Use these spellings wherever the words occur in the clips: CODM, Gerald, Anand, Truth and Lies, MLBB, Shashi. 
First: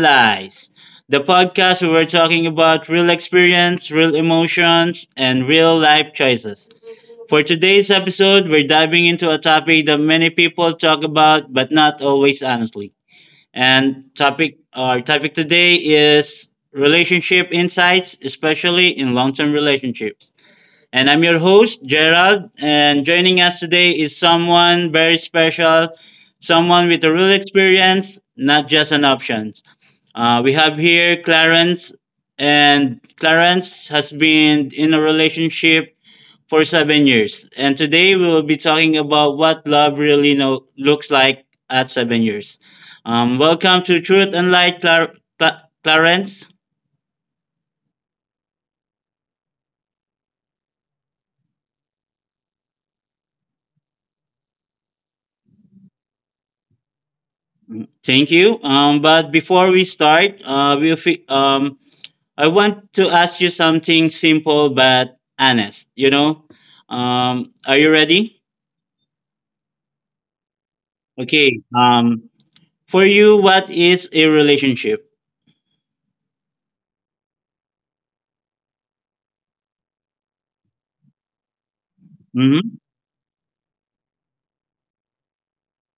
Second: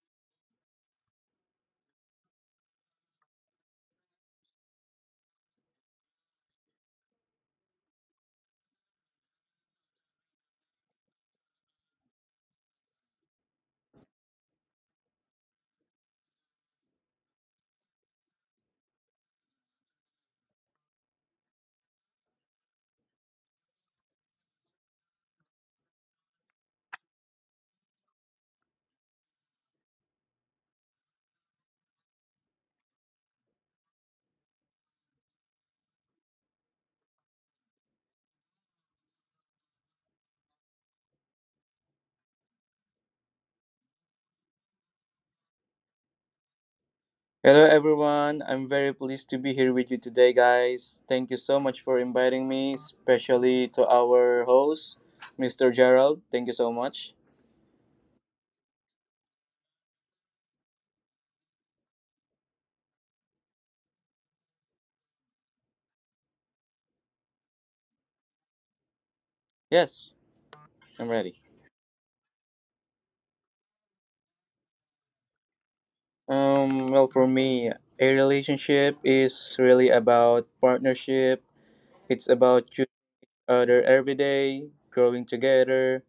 Lies, the podcast where we're talking about real experience, real emotions, and real life choices. For today's episode, we're diving into a topic that many people talk about but not always honestly. And topic our topic today is relationship insights, especially in long-term relationships. And I'm your host, Gerald. And joining us today is someone very special, someone with a real experience, not just an option. We have here Clarence, and Clarence has been in a relationship for 7 years. And today we will be talking about what looks like at 7 years. Welcome to Truth and Light, Clarence. Hello everyone, I'm very pleased to be here with you today, guys. Thank you so much for inviting me, especially to our host, Mr. Gerald. Thank you so much. Thank you. But before we start, I want to ask you something simple but honest, you know? Are you ready? Yes, I'm ready. Okay. For you, what is a relationship? Well, for me, a relationship is really about partnership. It's about Mm-hmm. choosing each other every day, growing together,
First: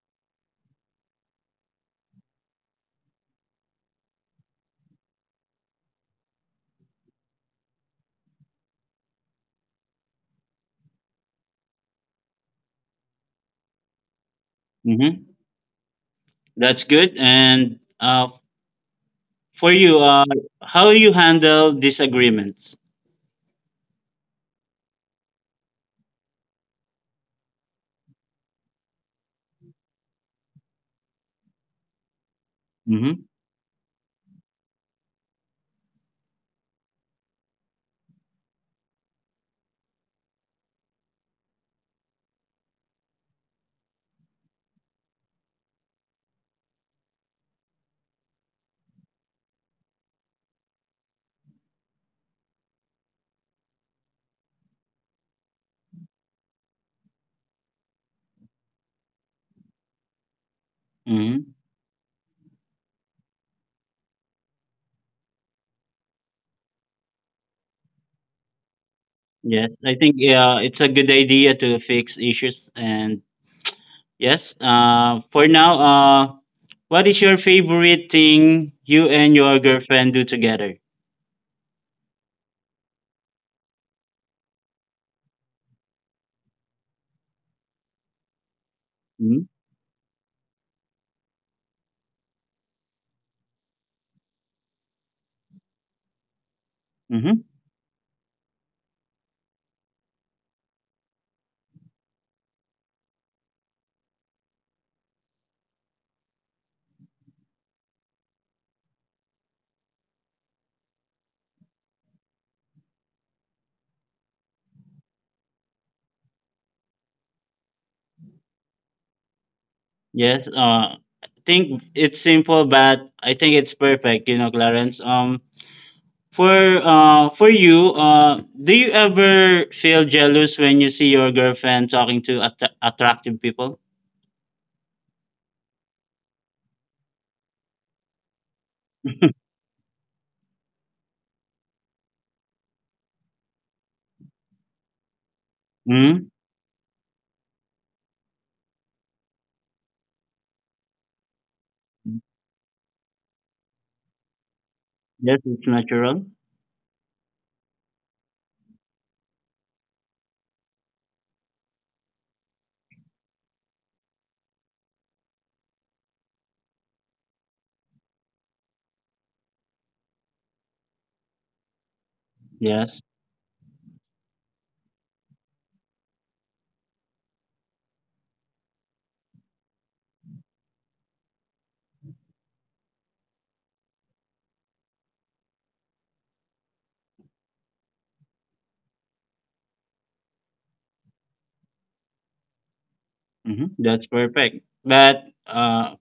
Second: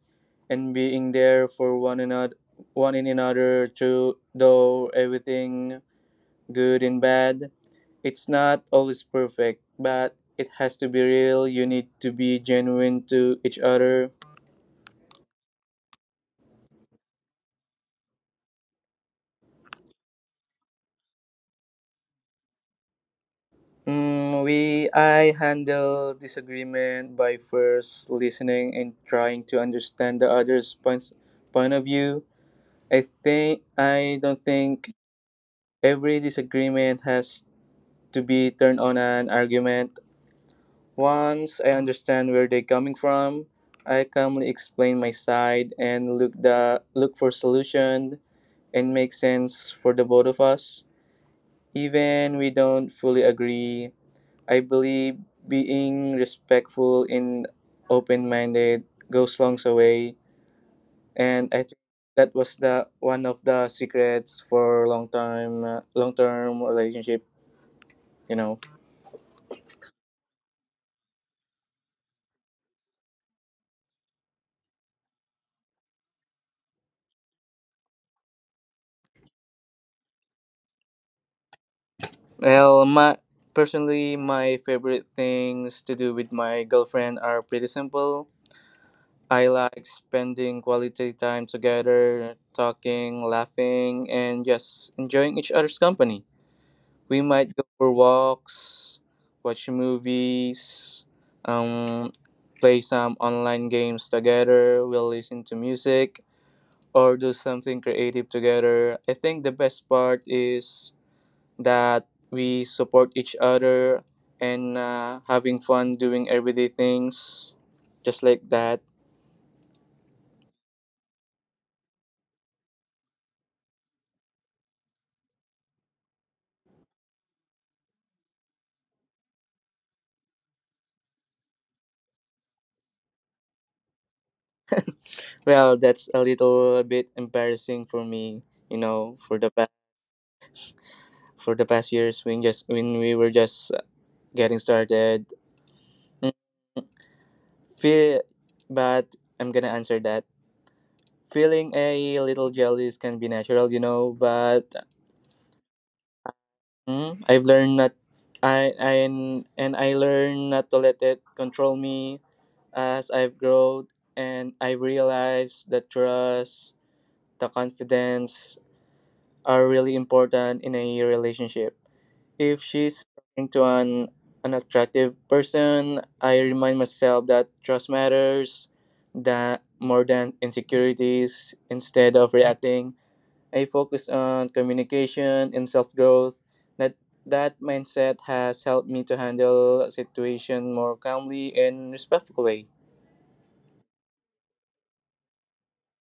and being there for one another, one in another, through though everything good and bad. It's not always perfect, but it has to be real. You need to be genuine to each other. Mm-hmm. That's good. And for you, how you handle disagreements? Mm, we I handle disagreement by first listening and trying to understand the other's point of view. I Mm-hmm. think I don't think every disagreement has to be turned on an argument. Once I understand where they're coming from, I calmly explain my side and look for solution and makes sense for the both of us. Even we don't fully agree, I believe being respectful and open minded goes long way. Mm-hmm. And I think that was the one of the secrets for long time long term relationship, you know. Yes, I think yeah, it's a good idea to fix issues. And yes, for now, what is your favorite thing you and your girlfriend do together? Well, my personally my favorite things to do with my girlfriend are pretty simple. Mm-hmm. I like spending quality time together, talking, laughing, and just enjoying each other's company. We Mm-hmm. might go for walks, watch movies, um, play some online games together, we'll listen to music, or do something creative together. I think the best part is that we support each other and having fun doing everyday things just like that. Yes, I think it's simple, but I think it's perfect. You know, Clarence. For you, do you ever feel jealous when you see your girlfriend talking to attractive people? Well, that's a little bit embarrassing for me, you know, for the past years when just when we were just getting started. Hmm. Mm, Feel, but I'm gonna answer that. Feeling a little jealous can be natural, you know, but Yes, it's natural. mm, I've learned not I I I learned not to let it control me as I've grown and I realized that trust, the confidence are really important in a relationship. If Yes. she's talking to an unattractive person, I remind myself that trust matters that more than insecurities. Instead of reacting, I focus on communication and self-growth. That that mindset has helped me to handle a situation more calmly and respectfully. Hmm, that's perfect. But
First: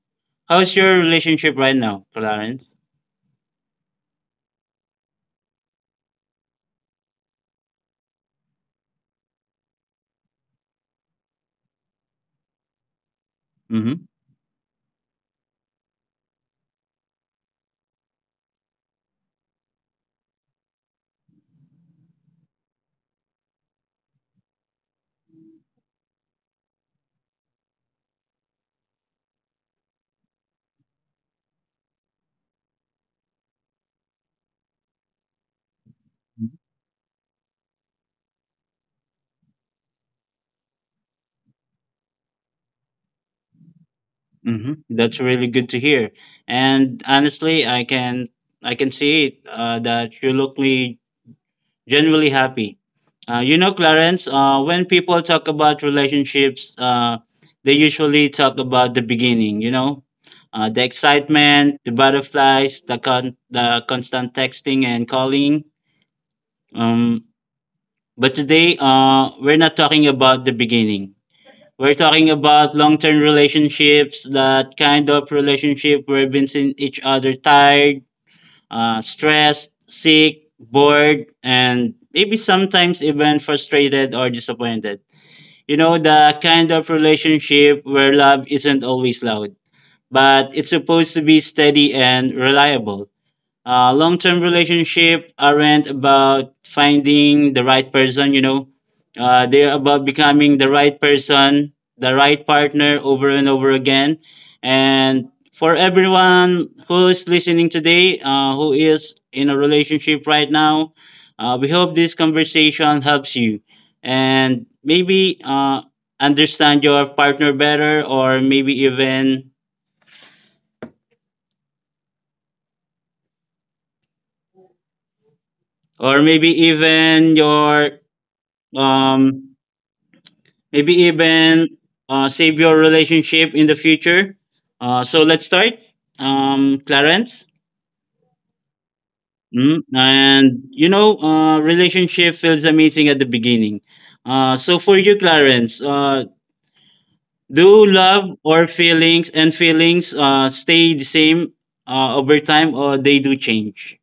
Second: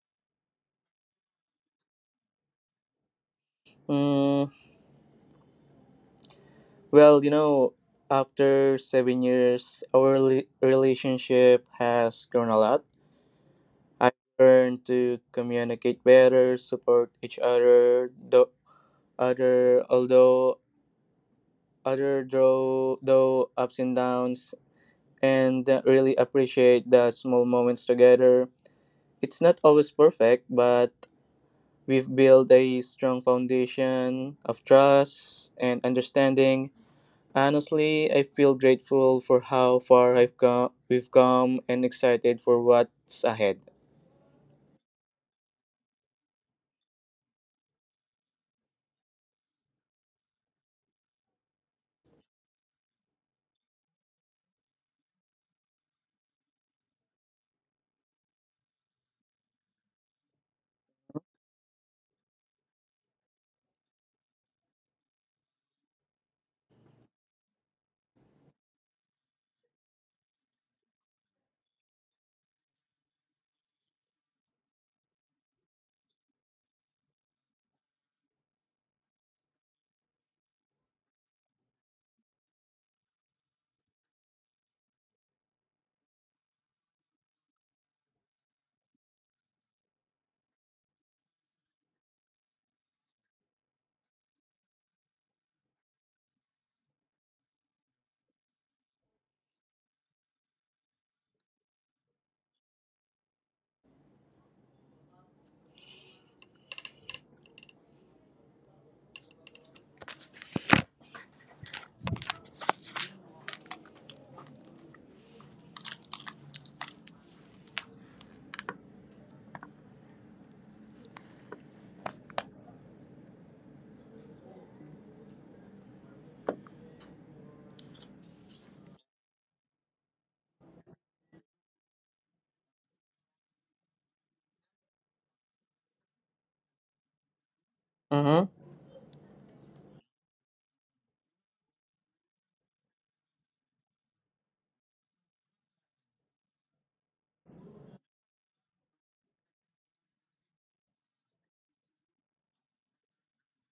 how's your relationship right now, Clarence? Mm, well, you know, after 7 years, our relationship has grown a lot. Mm-hmm. I learned to communicate better, support each other, though other although other though ups and downs, and really appreciate the small moments together. It's not always perfect, but we've built a strong foundation of trust and understanding. Honestly, I feel grateful for how we've come, and excited for what's ahead. Mm-hmm. That's really good to hear. And honestly, I can see it that you look me genuinely happy. You know, Clarence, when people talk about relationships, they usually talk about the beginning, you know, the excitement, the butterflies, the constant texting and calling. Um, but today, we're not talking about the beginning. We're talking about long term relationships, that kind of relationship where we've been seeing each other tired, stressed, sick, bored, and maybe sometimes even frustrated or disappointed. You know, the kind of relationship where love isn't always loud, but it's supposed to be steady and reliable. Long term relationship aren't about finding the right person, you know. They're about becoming the right person, the right partner over and over again. And for everyone who's listening today, who is in a relationship right now, we hope this conversation helps you and maybe understand your partner better, or maybe even your um maybe even save your relationship in the future. So let's start. Clarence. Mhm. Mm, and you know, relationship feels amazing at the beginning. So for you, Clarence, do love or feelings and feelings stay the same over time, or they do change?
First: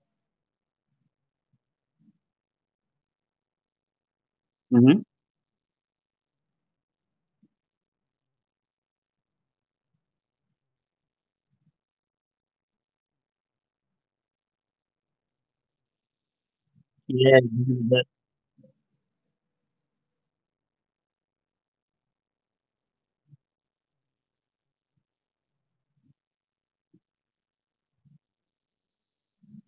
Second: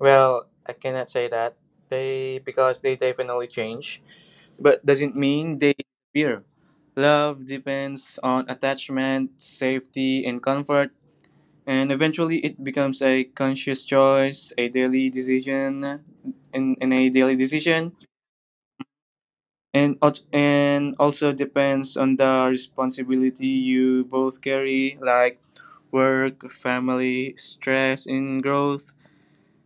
Well, I cannot say that they definitely change, but Mm-hmm. doesn't mean they disappear. Love depends on attachment, safety, and comfort, and eventually it becomes a conscious choice, a daily decision, in, in a daily Yeah. decision, That- and also depends on the responsibility you both carry, like work, family, stress, and growth.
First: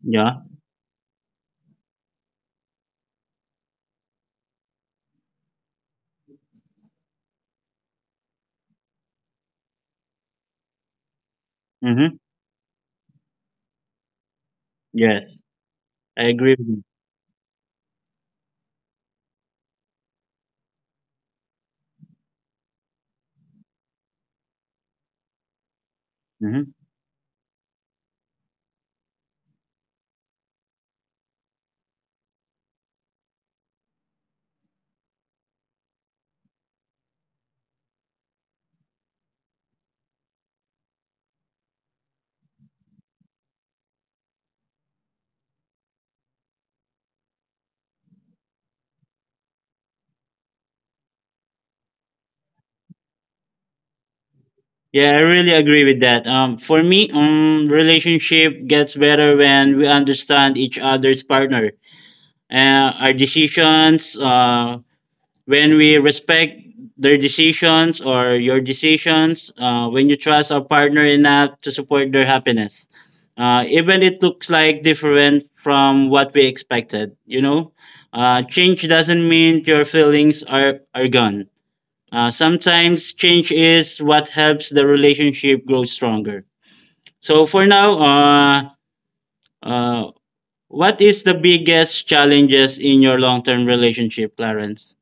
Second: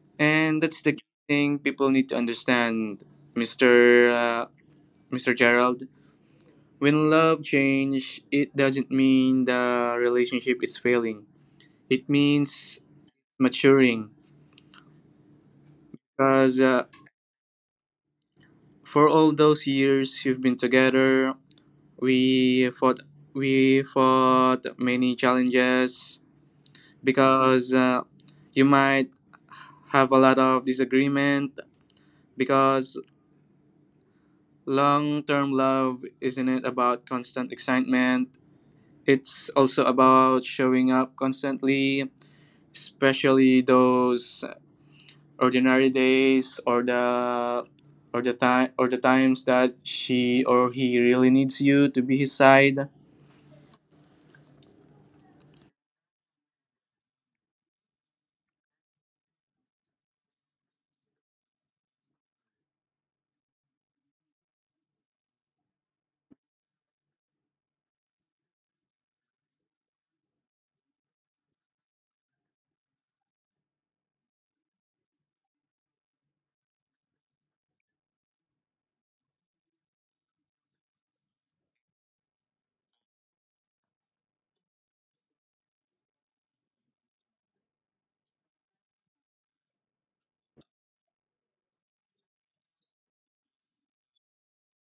Yeah. And that's the thing people need to understand, Mr. Uh, Mr. Gerald. When love change, it doesn't mean the relationship is failing. It Mm-hmm. means maturing. Yes, I agree Because with you. For all those years you've been together, we fought, we fought many challenges. Mm-hmm. Because you might have a lot of disagreement. Because long term love isn't it about constant excitement? It's also about showing up constantly, especially those ordinary days or the times that she or he really needs you to be his side. Yeah, I really agree with that. For me, relationship gets better when we understand each other's partner, our decisions. When we respect their decisions or your decisions. When you trust our partner enough to support their happiness, even it looks like different from what we expected. You know, change doesn't mean your feelings are gone. Sometimes change is what helps the relationship grow stronger. So for now, uh, what is the biggest challenges in your long-term relationship, Clarence?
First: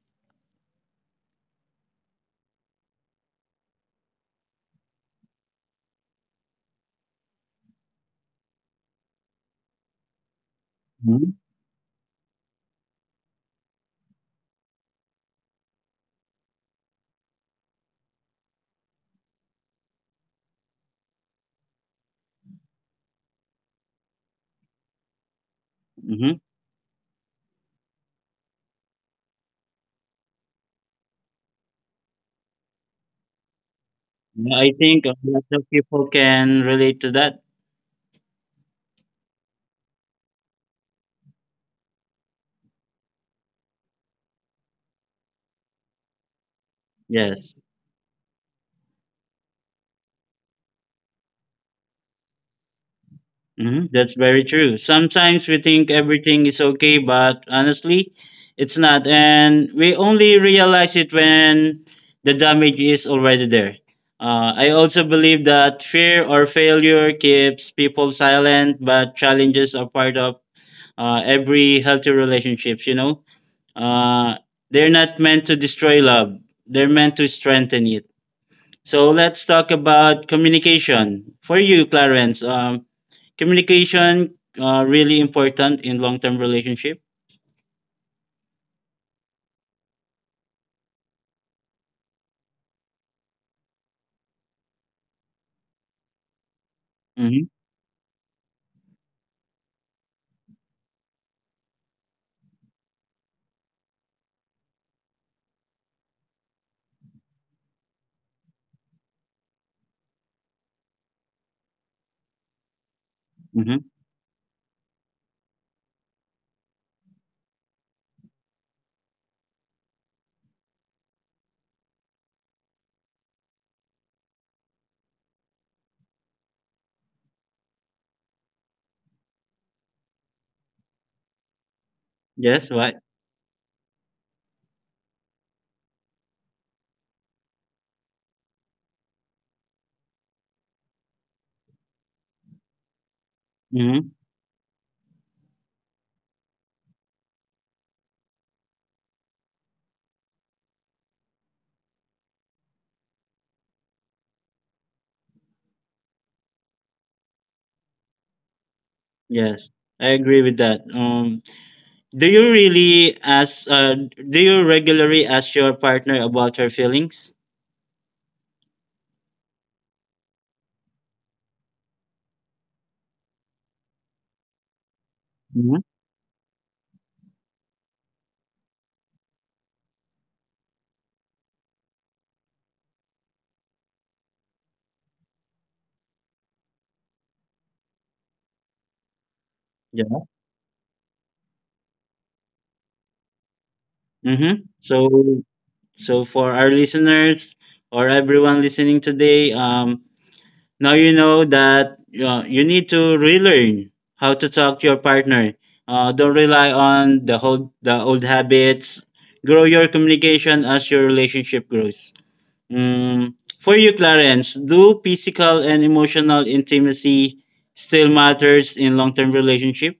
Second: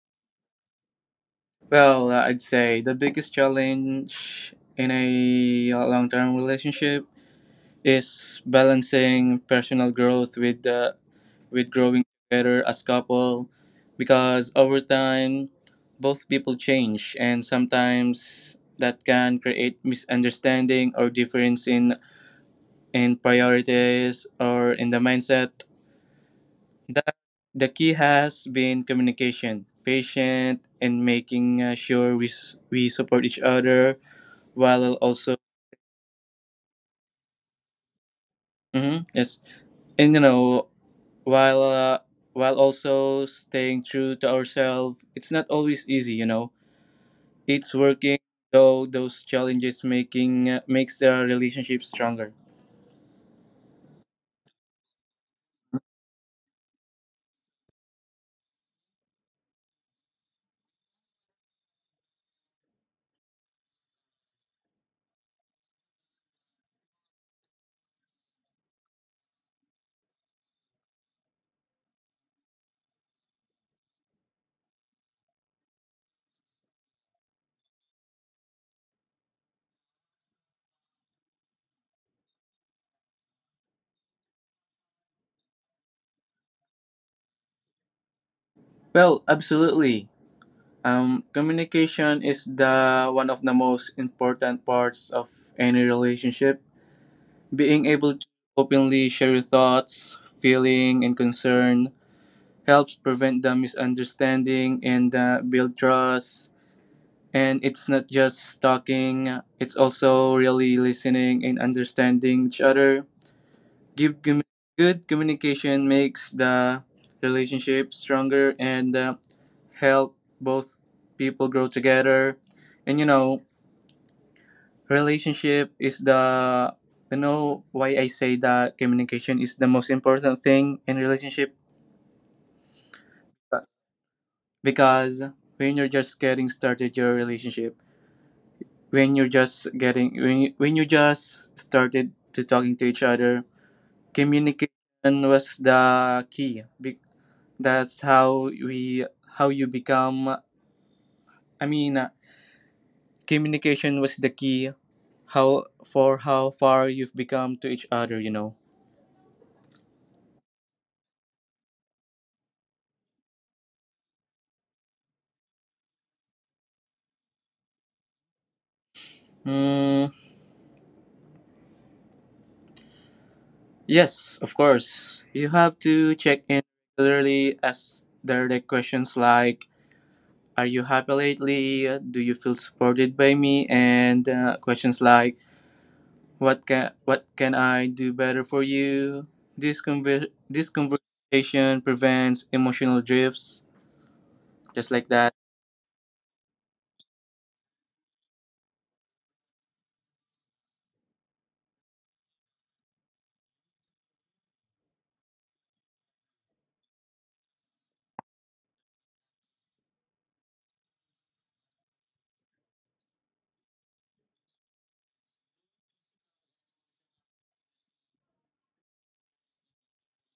Well, I'd say the biggest challenge in a long-term relationship is balancing personal growth with the with growing together as couple because over time both people change and sometimes that can create misunderstanding or difference in priorities or in the mindset. Mm-hmm. That the key has been communication patient and making sure we support each other Yeah, I while think a also. lot of people can relate to that. Mhm, yes, and you know, while uh, while also staying true to ourselves, it's not always easy, you know. It's Yes. working though those challenges, making makes the relationship stronger. Hmm, that's very true. Sometimes we think everything is okay, but honestly, it's not. And we only realize it when the damage is already there. I also believe that fear or failure keeps people silent, but challenges are part of every healthy relationships. You know, uh, they're not meant to destroy love; they're meant to strengthen it. So let's talk about communication. For you, Clarence, communication really important in long term relationship. Well, absolutely, communication is the one of the most important parts of any relationship. Mm-hmm. Being able to openly share your thoughts, feeling and concern helps prevent the misunderstanding and build trust, and it's not just talking, it's also really listening and understanding each other. Give, Mm-hmm. commu- Good communication makes the relationship stronger and help both people grow together. And you know, relationship is the, you know, why I say that communication is the most important thing in relationship, Yes. What? because when you're just getting started your relationship, when you just started to talking to each other, Mm-hmm. communication was the key. That's how you become. I mean, communication was the key. How for how far you've become to each other, you know. Yes. I agree with that. Do you really ask? Do you regularly ask your partner about her feelings? Mm, yes, of course. You have Mm-hmm. to check in regularly as direct questions like, "Are you happy lately? Do you feel supported by me?" And questions like, "What can I do better for you?" This conver- Yeah. this conversation prevents emotional drifts, Mm-hmm. just like that. So for our listeners or everyone listening today, now you know that you need to relearn how to talk to your partner. Don't rely on the old habits. Grow your communication as your relationship grows. Mm. For you, Clarence, do physical and emotional intimacy still matters in long term relationship?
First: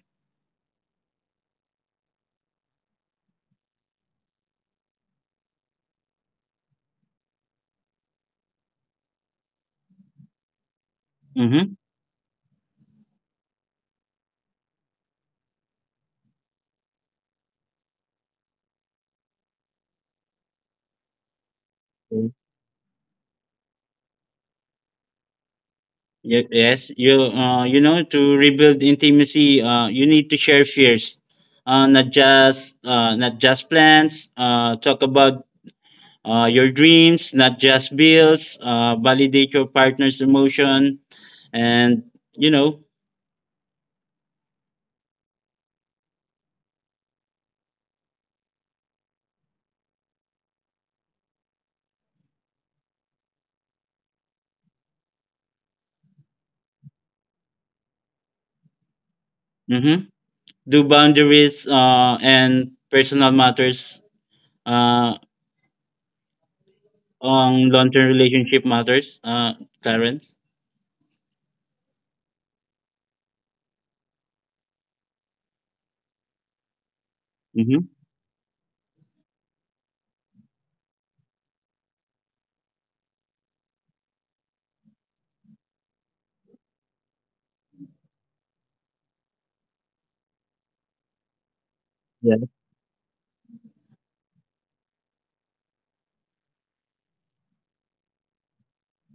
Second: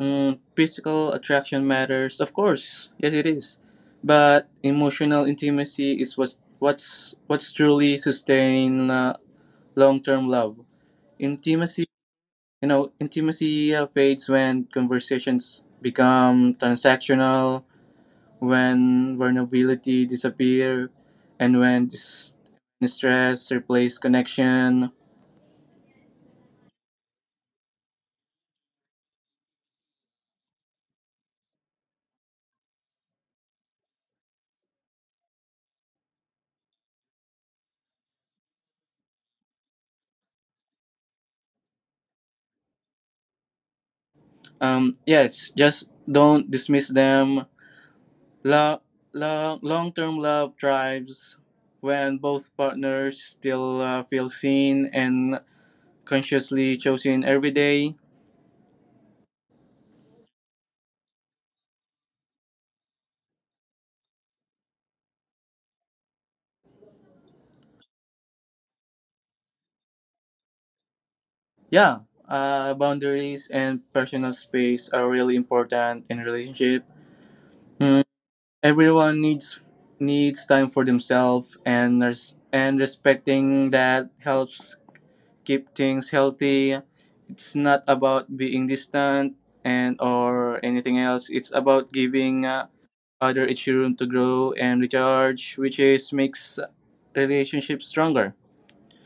Mm, physical attraction matters, of course. Yes, it is. But emotional intimacy is what's truly sustain long-term love. Mm-hmm. Intimacy, you know, intimacy fades when conversations become transactional, when vulnerability disappear, and when stress replace connection. Yes, you know, to rebuild intimacy, you need to share fears, not just plans. Talk about your dreams, not just bills. Validate your partner's emotion, and you know, Yes, just don't dismiss them. Lo- long-term love thrives when both partners still feel seen and consciously chosen every day. mhm, do boundaries and personal matters uh, on long-term relationship matters. Clarence. Yeah, boundaries and personal space are really important in relationship. Mm-hmm. Mm, everyone needs time for themselves, and respecting that helps keep things healthy. It's not about being distant and or anything else. It's about Yes. giving other each room to grow and recharge, which is makes relationships stronger.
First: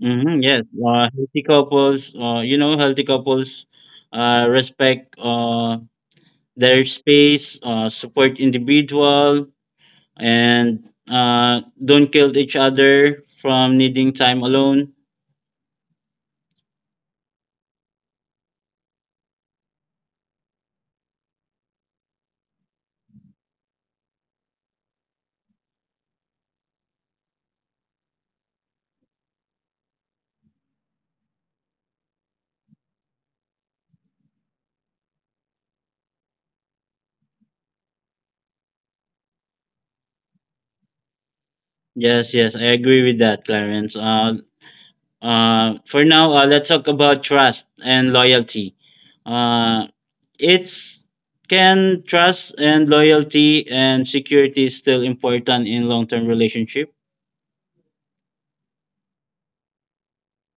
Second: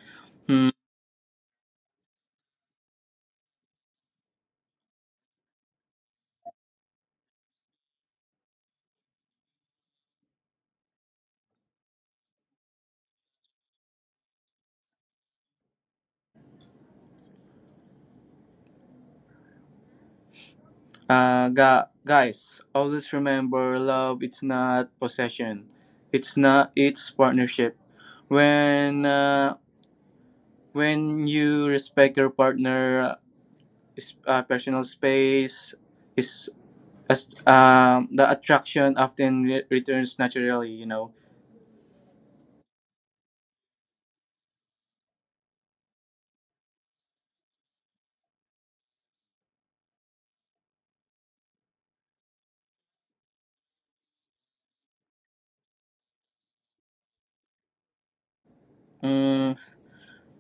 Mm-hmm, yes. Hmm. Healthy couples. You know, healthy couples respect their space, support individual, and don't kill each other from needing time alone. Guys, always remember, love it's not possession. It's not. It's partnership. When uh, when you respect your partner, personal space, his as the attraction often returns naturally, you know. Yes, yes, I agree with that, Clarence. For now, let's talk about trust and loyalty. Uh, it's Can trust and loyalty and security is still important in long-term relationship. Mm,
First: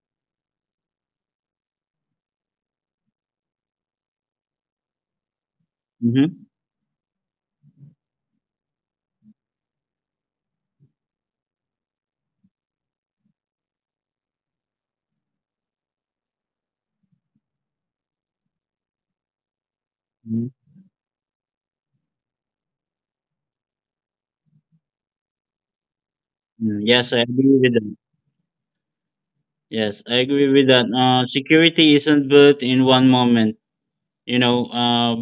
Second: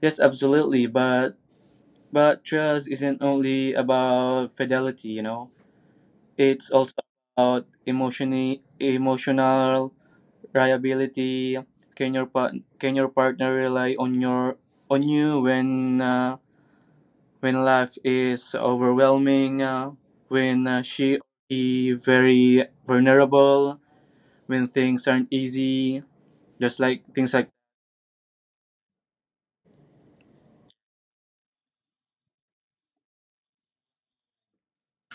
yes, absolutely, but trust isn't only about fidelity, you know, Mm-hmm. it's also about emotional reliability. Can your partner rely on you when life is overwhelming, when she or he very vulnerable, when things aren't easy, just like Yes, I things like. agree with that. Yes, I agree with that. Security isn't built in one moment. You know,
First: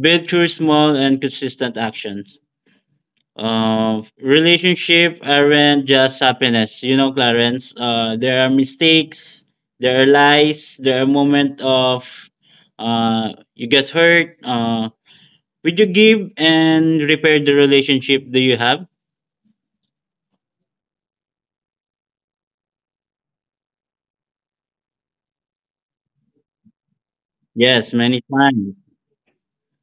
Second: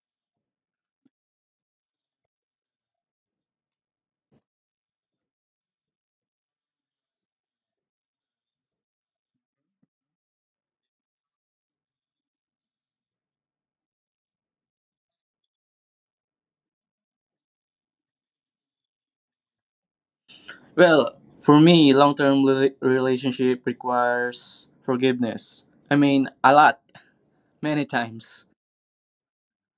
built through small and consistent actions. Relationship aren't just happiness, you know, Clarence. There are mistakes, there are lies, there are moments of you get hurt. Would you give and repair the relationship do you have? Well, for me, long term relationship requires forgiveness. I mean, a lot, many Yes, many times. times.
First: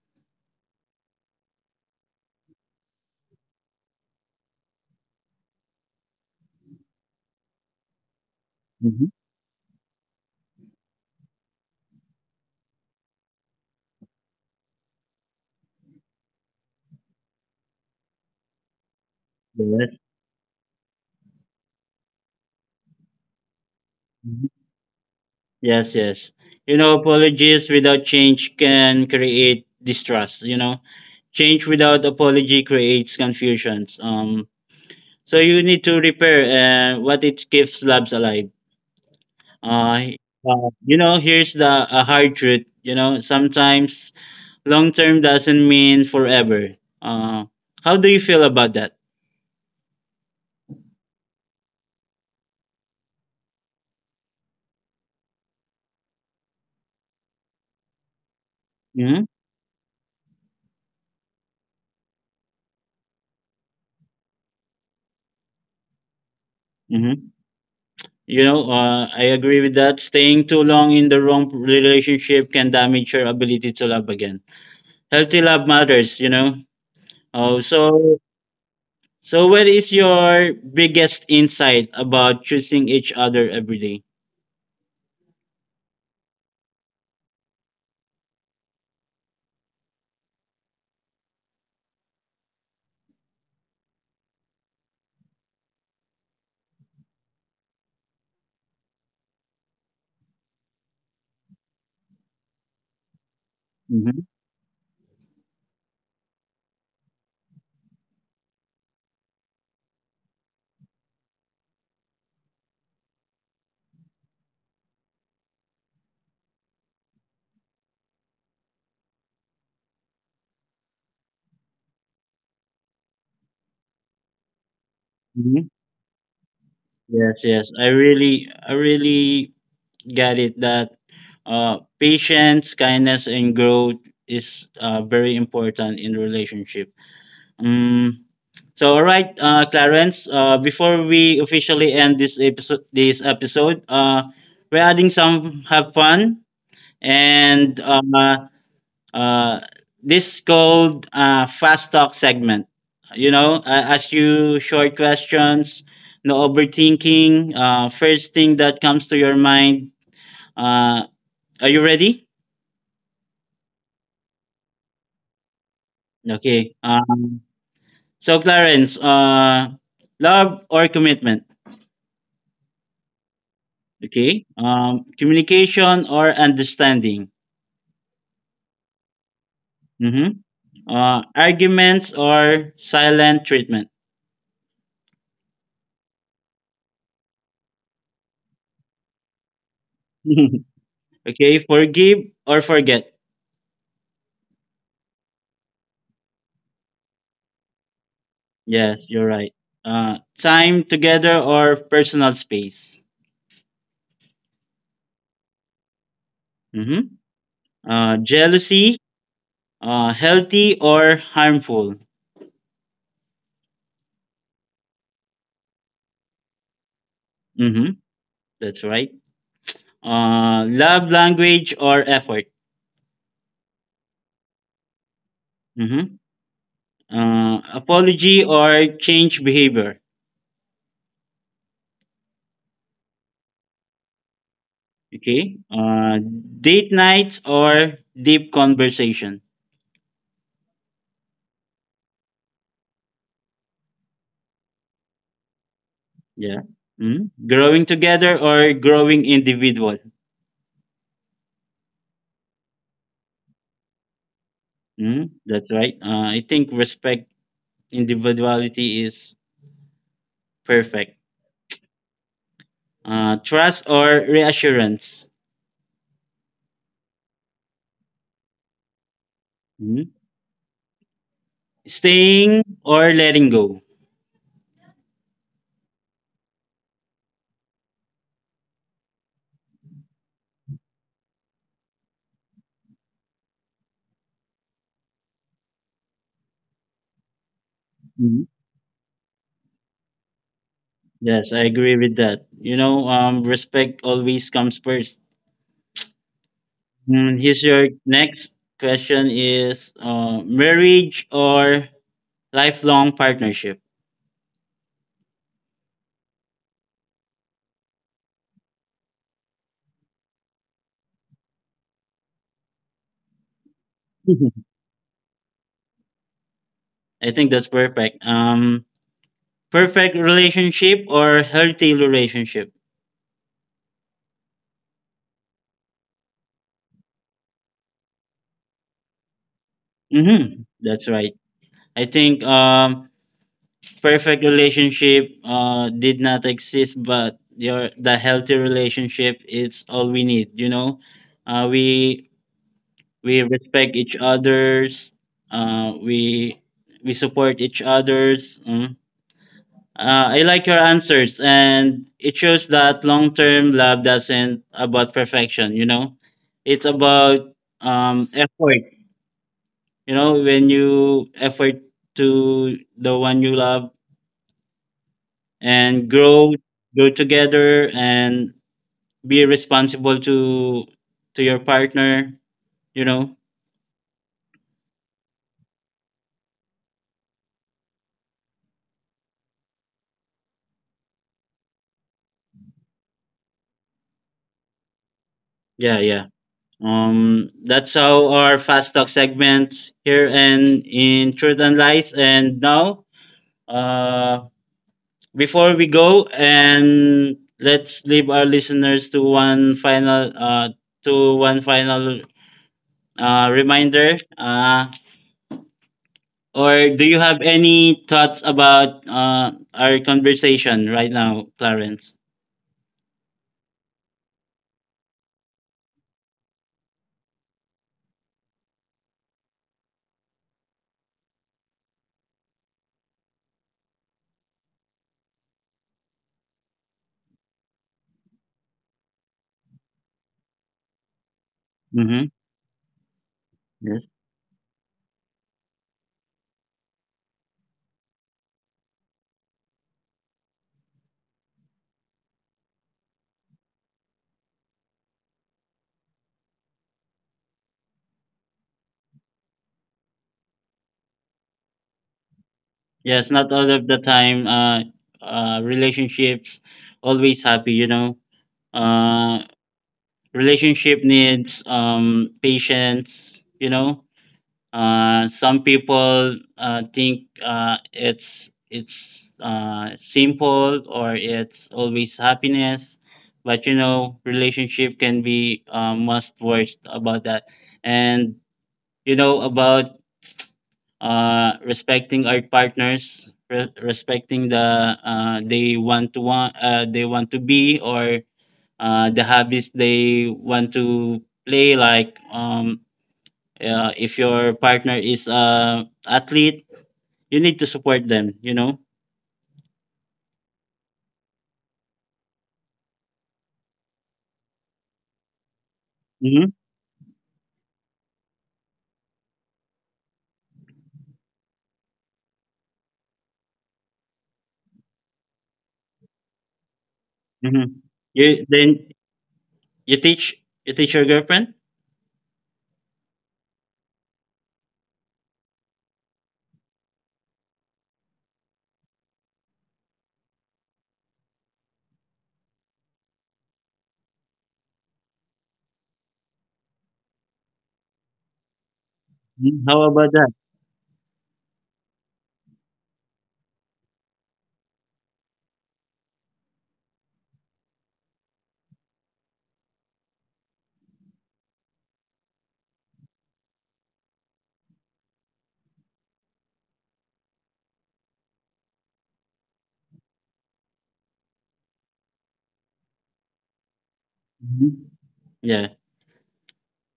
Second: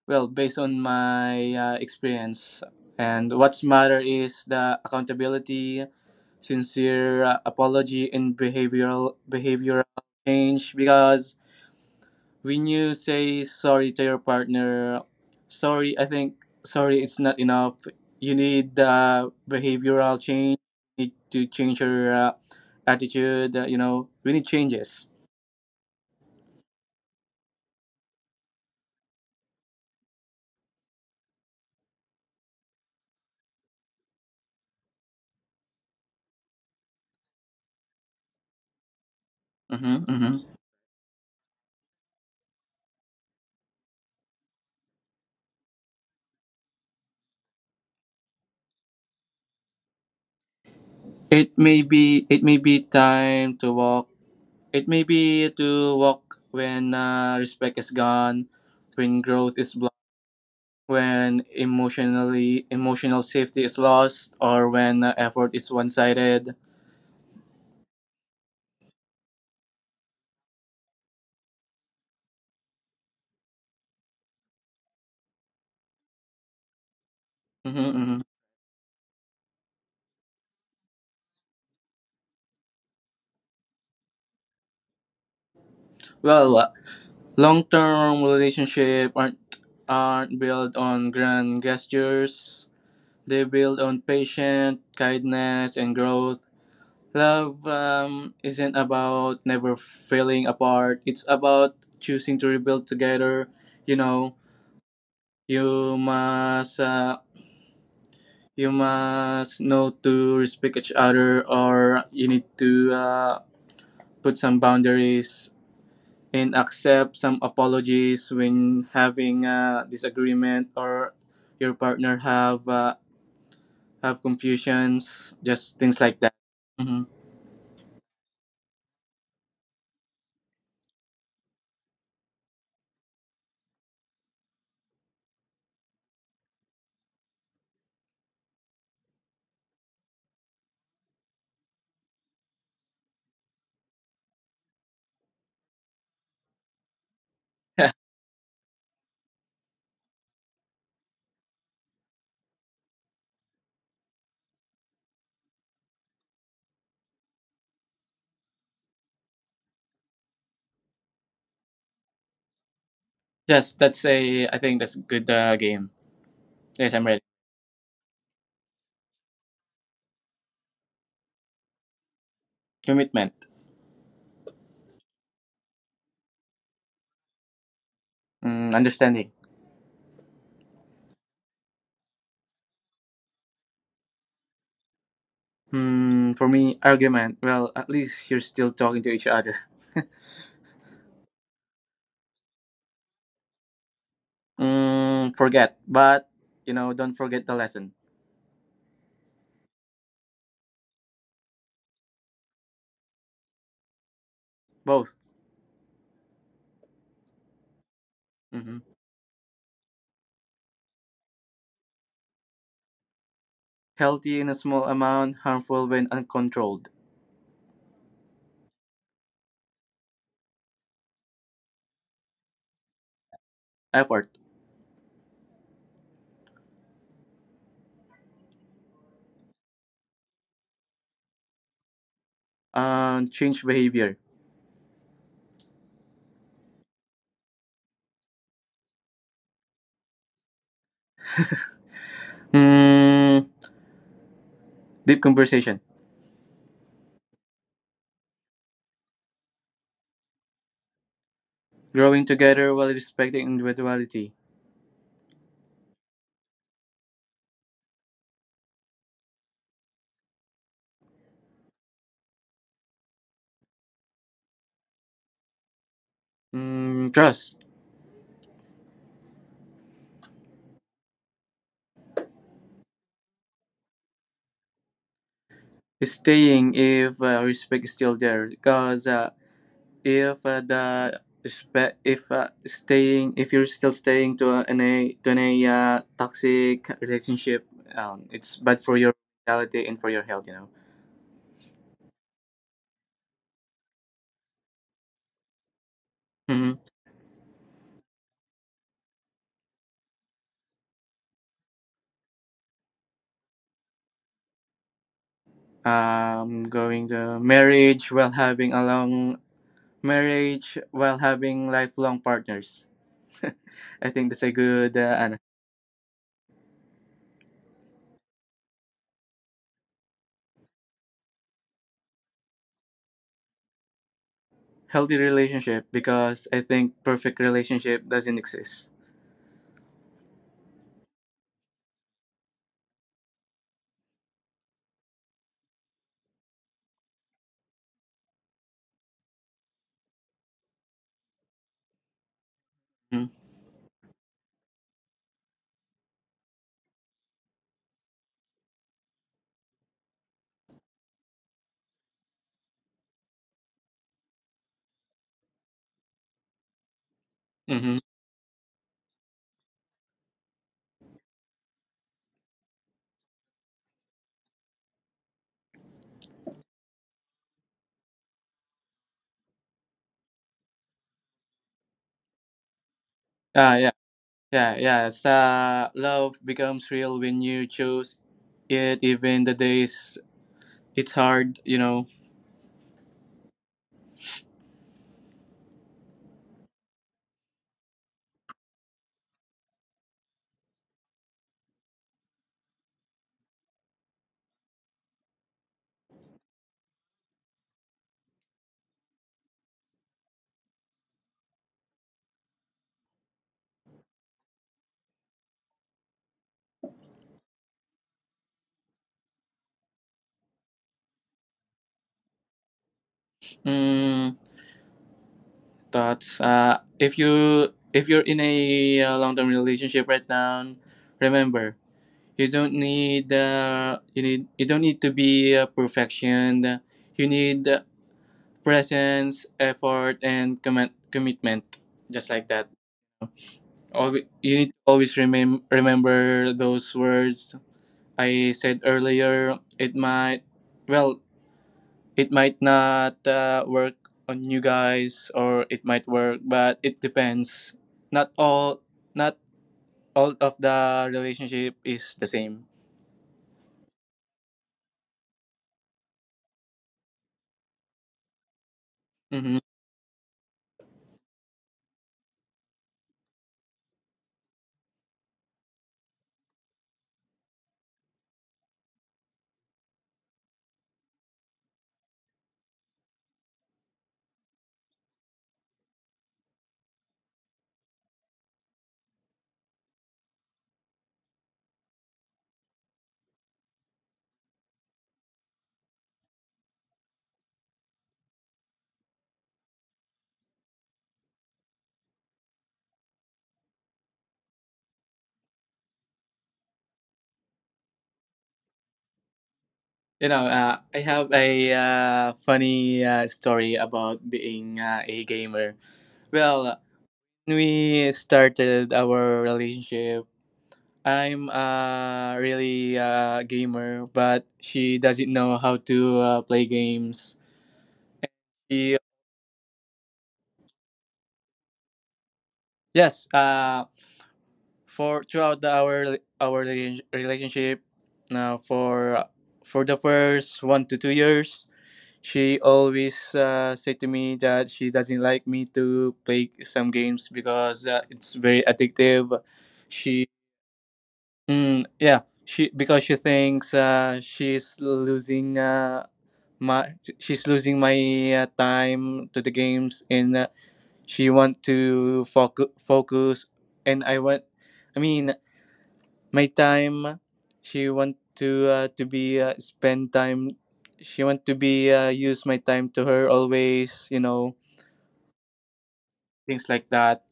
Well, based on my experience. And what's matter is the accountability, sincere apology, and Mhm. behavioral change, because when you say sorry to your partner, sorry, I think sorry it's not enough. You need Yes. behavioral change. You need to change your attitude. You know, we need Mhm. changes. Yes, yes. You know, apologies without change can create distrust, you know. Change without apology creates confusions. So you need to repair and what it keeps labs alive. Uh, Mm-hmm, mm-hmm. You know, here's the a hard truth. You know, sometimes long term doesn't mean forever. Uh, how do you feel about that? It may be time to walk. It may be to walk when respect is gone, when Hmm. growth is blocked, when emotional safety is lost, or when effort is one-sided. Hmm. You know, I agree with that. Staying too long in the wrong relationship can damage your ability to love again. Healthy love matters. You know. Mm-hmm, Oh, mm-hmm. so so what is your biggest insight about choosing each other every day? Well, long term relationships aren't built on grand gestures, they build on patience, kindness, and growth. Love isn't about never falling apart, it's about choosing to rebuild together. You know, Mm-hmm. you must. Uh, you must know to respect each other, or you need to put some boundaries and accept some apologies when having a disagreement or your partner have confusions, just things Mm-hmm. like that. Hmm. Yes, yes. I really get it that patience, kindness, and growth is very important in relationship. Um, so, all right, Clarence. Before we officially end this episode, we're adding some have fun and uh, this called fast talk segment. You know, ask you short questions, no overthinking. First thing that comes to your mind. Uh, are you ready? Yes, that's a. I think that's a good game. Yes, Okay. I'm ready. So Clarence, love or commitment? Commitment. Okay. Communication or understanding? Mm, understanding. Mm-hmm. Arguments or silent treatment? Hmm, for me, argument. Well, at least you're still talking to each other. Okay. Forgive or forget? Mm, forget, but you know, don't forget the lesson. Yes, you're right. Time together or personal space. Both. Mm-hmm. Hmm. Jealousy, healthy or harmful. Healthy in a small amount, harmful when uncontrolled. Mm-hmm. That's right. Love language or effort. Effort. Mm-hmm. Apology or change behavior. And change behavior. Okay. Date nights or deep conversation. Mm, deep conversation. Yeah. Hmm, growing together or growing individual. Growing together while respecting individuality. Hmm, that's right. I think respect individuality is perfect. Trust or reassurance? Mm, trust. Mhm. Staying or letting go? Staying if respect is still there. Because if the respect, if staying, if you're still staying to in a toxic relationship, it's Mhm. bad for your reality and for your health. You know. Yes, I agree with that. You know, respect always comes first. Hmm. Here's your next question is marriage or lifelong partnership? Going to marriage while having lifelong partners. I think that's a good ano, I think that's perfect. Perfect relationship or healthy relationship? healthy relationship, because I think perfect relationship doesn't exist. Mm-hmm. That's right. I think perfect relationship did not exist, but your the healthy relationship it's all we need. You know, uh, we we respect each others. Uh, we we support each others. Mm. I like your answers, and it shows that long term love doesn't about perfection. You know, it's about Mm-hmm. Effort. You know, when you effort to the one you love and grow together and be responsible to your partner, you know. Ah, yeah, yeah. So love becomes real when you choose it, even the days it's hard. You know. yeah yeah that's how our fast talk segments here and in truth and lies, and now uh before we go and let's leave our listeners to one final reminder. Or do you have any thoughts about our conversation right now, Clarence? Mm, thoughts. If you if you're in a long-term relationship right now, remember you don't need to be a perfection. You need presence, effort, and commitment. Just like Mm-hmm. that. Always, Yes. you need to always remember those words I said earlier. Well, it might not work on you guys, or it might work, but it depends. Not all, not all of the relationship is the same. Yes, not all of the time. Relationships always happy, you know. Hmm. Uh, Relationship needs patience, you know. Some people think it's simple or it's always happiness, but you know, relationship can be much worst about that. And you know about respecting our partners, respecting the they want to be or the habits they want to play like if your partner is a athlete, you need to support them. You know. You know, I have a funny story about being a gamer. Well, Hmm. we started our relationship, I'm really a gamer, but she doesn't know how to play games. Hmm. You She, then you teach your girlfriend. yes, for throughout our relationship, now for the first 1 to 2 years, she always said to me that she doesn't like me to play some games because it's very addictive. Mhm. How She about that? Yeah, she because she thinks she's losing my time to the games, and she want to focus, and I mean, my time. She want to be spend time. She want to be use my time to her always. You know, Mhm. Yeah, things like that.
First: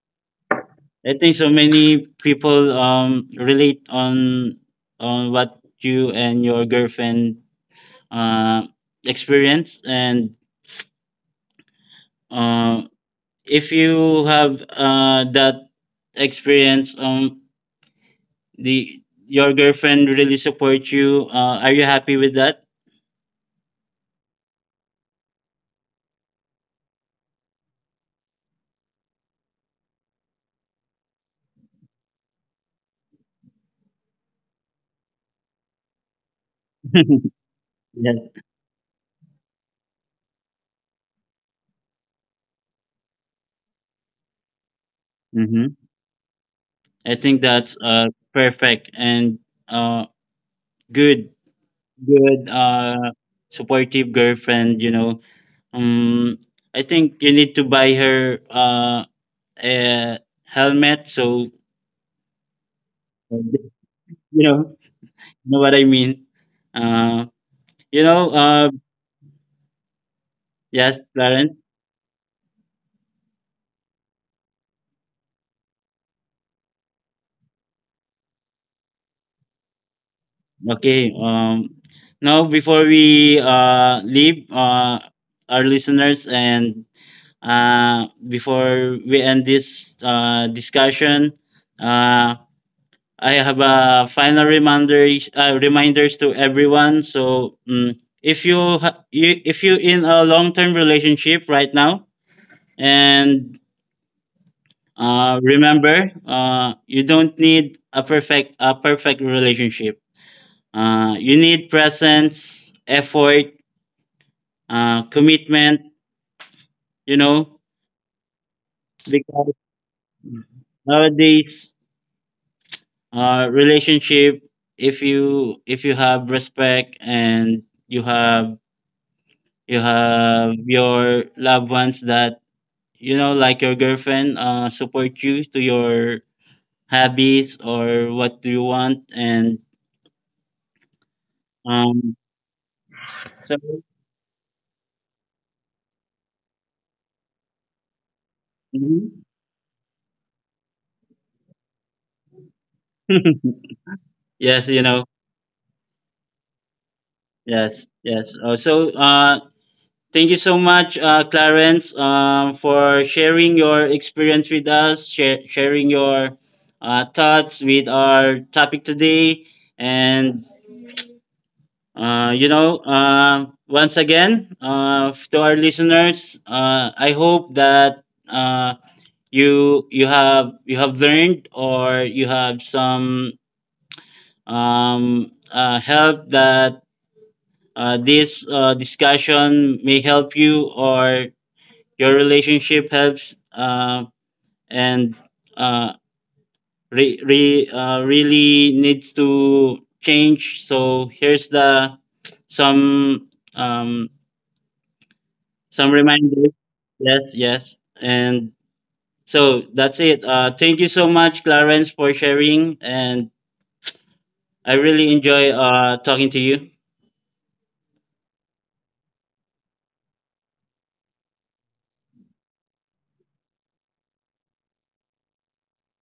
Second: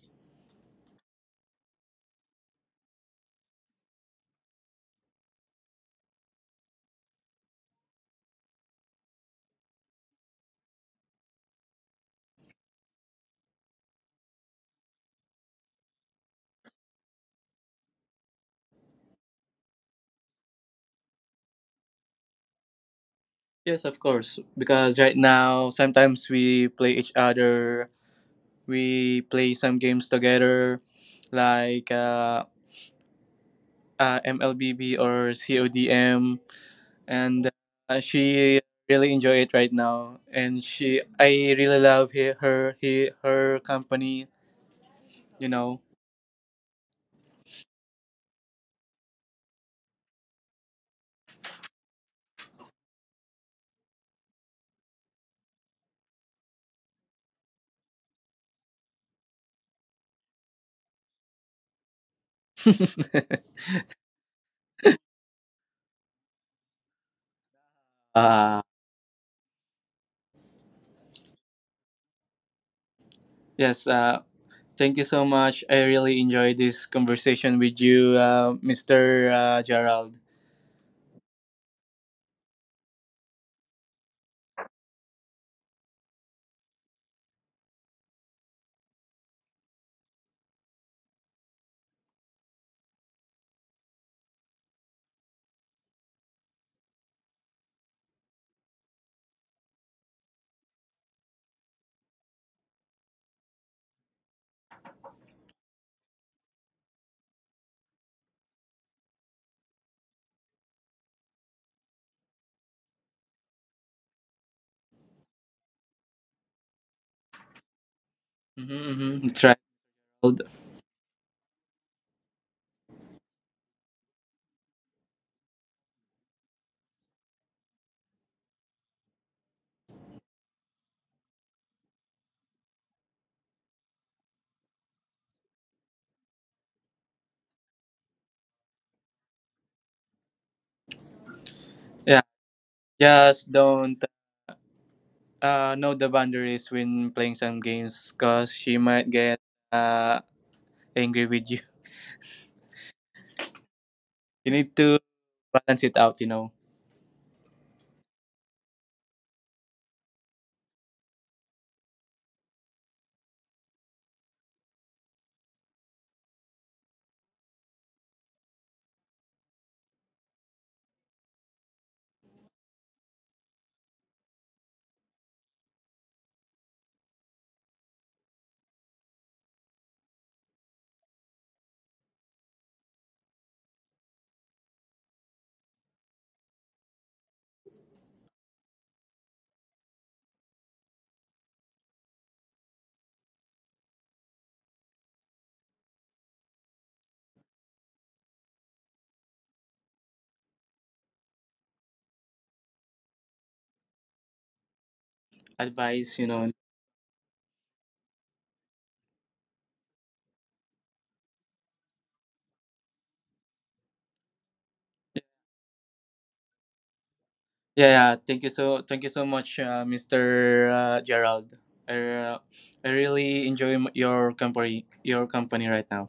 I think so. Many people relate on what you and your girlfriend uh experience, and uh, if you have that experience, the your girlfriend really support you. Are you happy with that? Yes, of course. Because right now sometimes we play some games together, like MLBB or CODM, and Yes. she really enjoy it right now. And I really love her, her company. You Hmm, know. I think that's perfect and uh good good supportive girlfriend, you know. Um I think you need to buy her a helmet so you know, know what I mean. Uh you know, Uh, uh yes, Clarence. yes, thank you so much. I really enjoyed this conversation with you, Mr. Gerald. Okay. Now before we leave our listeners and before we end this discussion, uh, I have a final reminders to everyone. So if you, if you in a long term relationship right now, and remember, you don't need a perfect relationship. You need presence, effort, commitment. You know, Mm-hmm, mm-hmm. That's because right. nowadays relationship, if you have respect and you have your loved ones, that you know, like your girlfriend support you to your hobbies or what do you want. And um Yeah, just so don't know the boundaries when playing some games because she might mhm. get uh, angry with you. You Yes, need you to know, balance it out, you know. yes, yes, so thank you so much, Clarence, for sharing your experience with us, sharing your thoughts with our topic today. And, you know, once again, to our listeners, I hope that you you have learned or you have some help that this discussion may help you or your relationship helps and uh, really needs to change. So here's the some um, some Advice, you know. reminders. Yes, yes, and so that's it. Thank you so much, Clarence, for sharing, and I really enjoy talking to you. Yeah, yeah. Thank you so much, Mr. Gerald. I, uh, I really enjoy your your company right now.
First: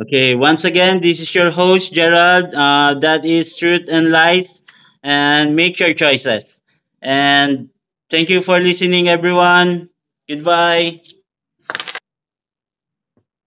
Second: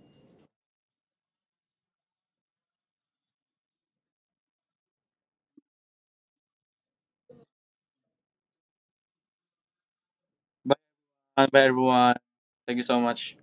Okay, once again, this is your host, Gerald. That is Truth and Lies, and make your choices. And thank you for listening, everyone. Goodbye. Bye, bye everyone. Thank you so much.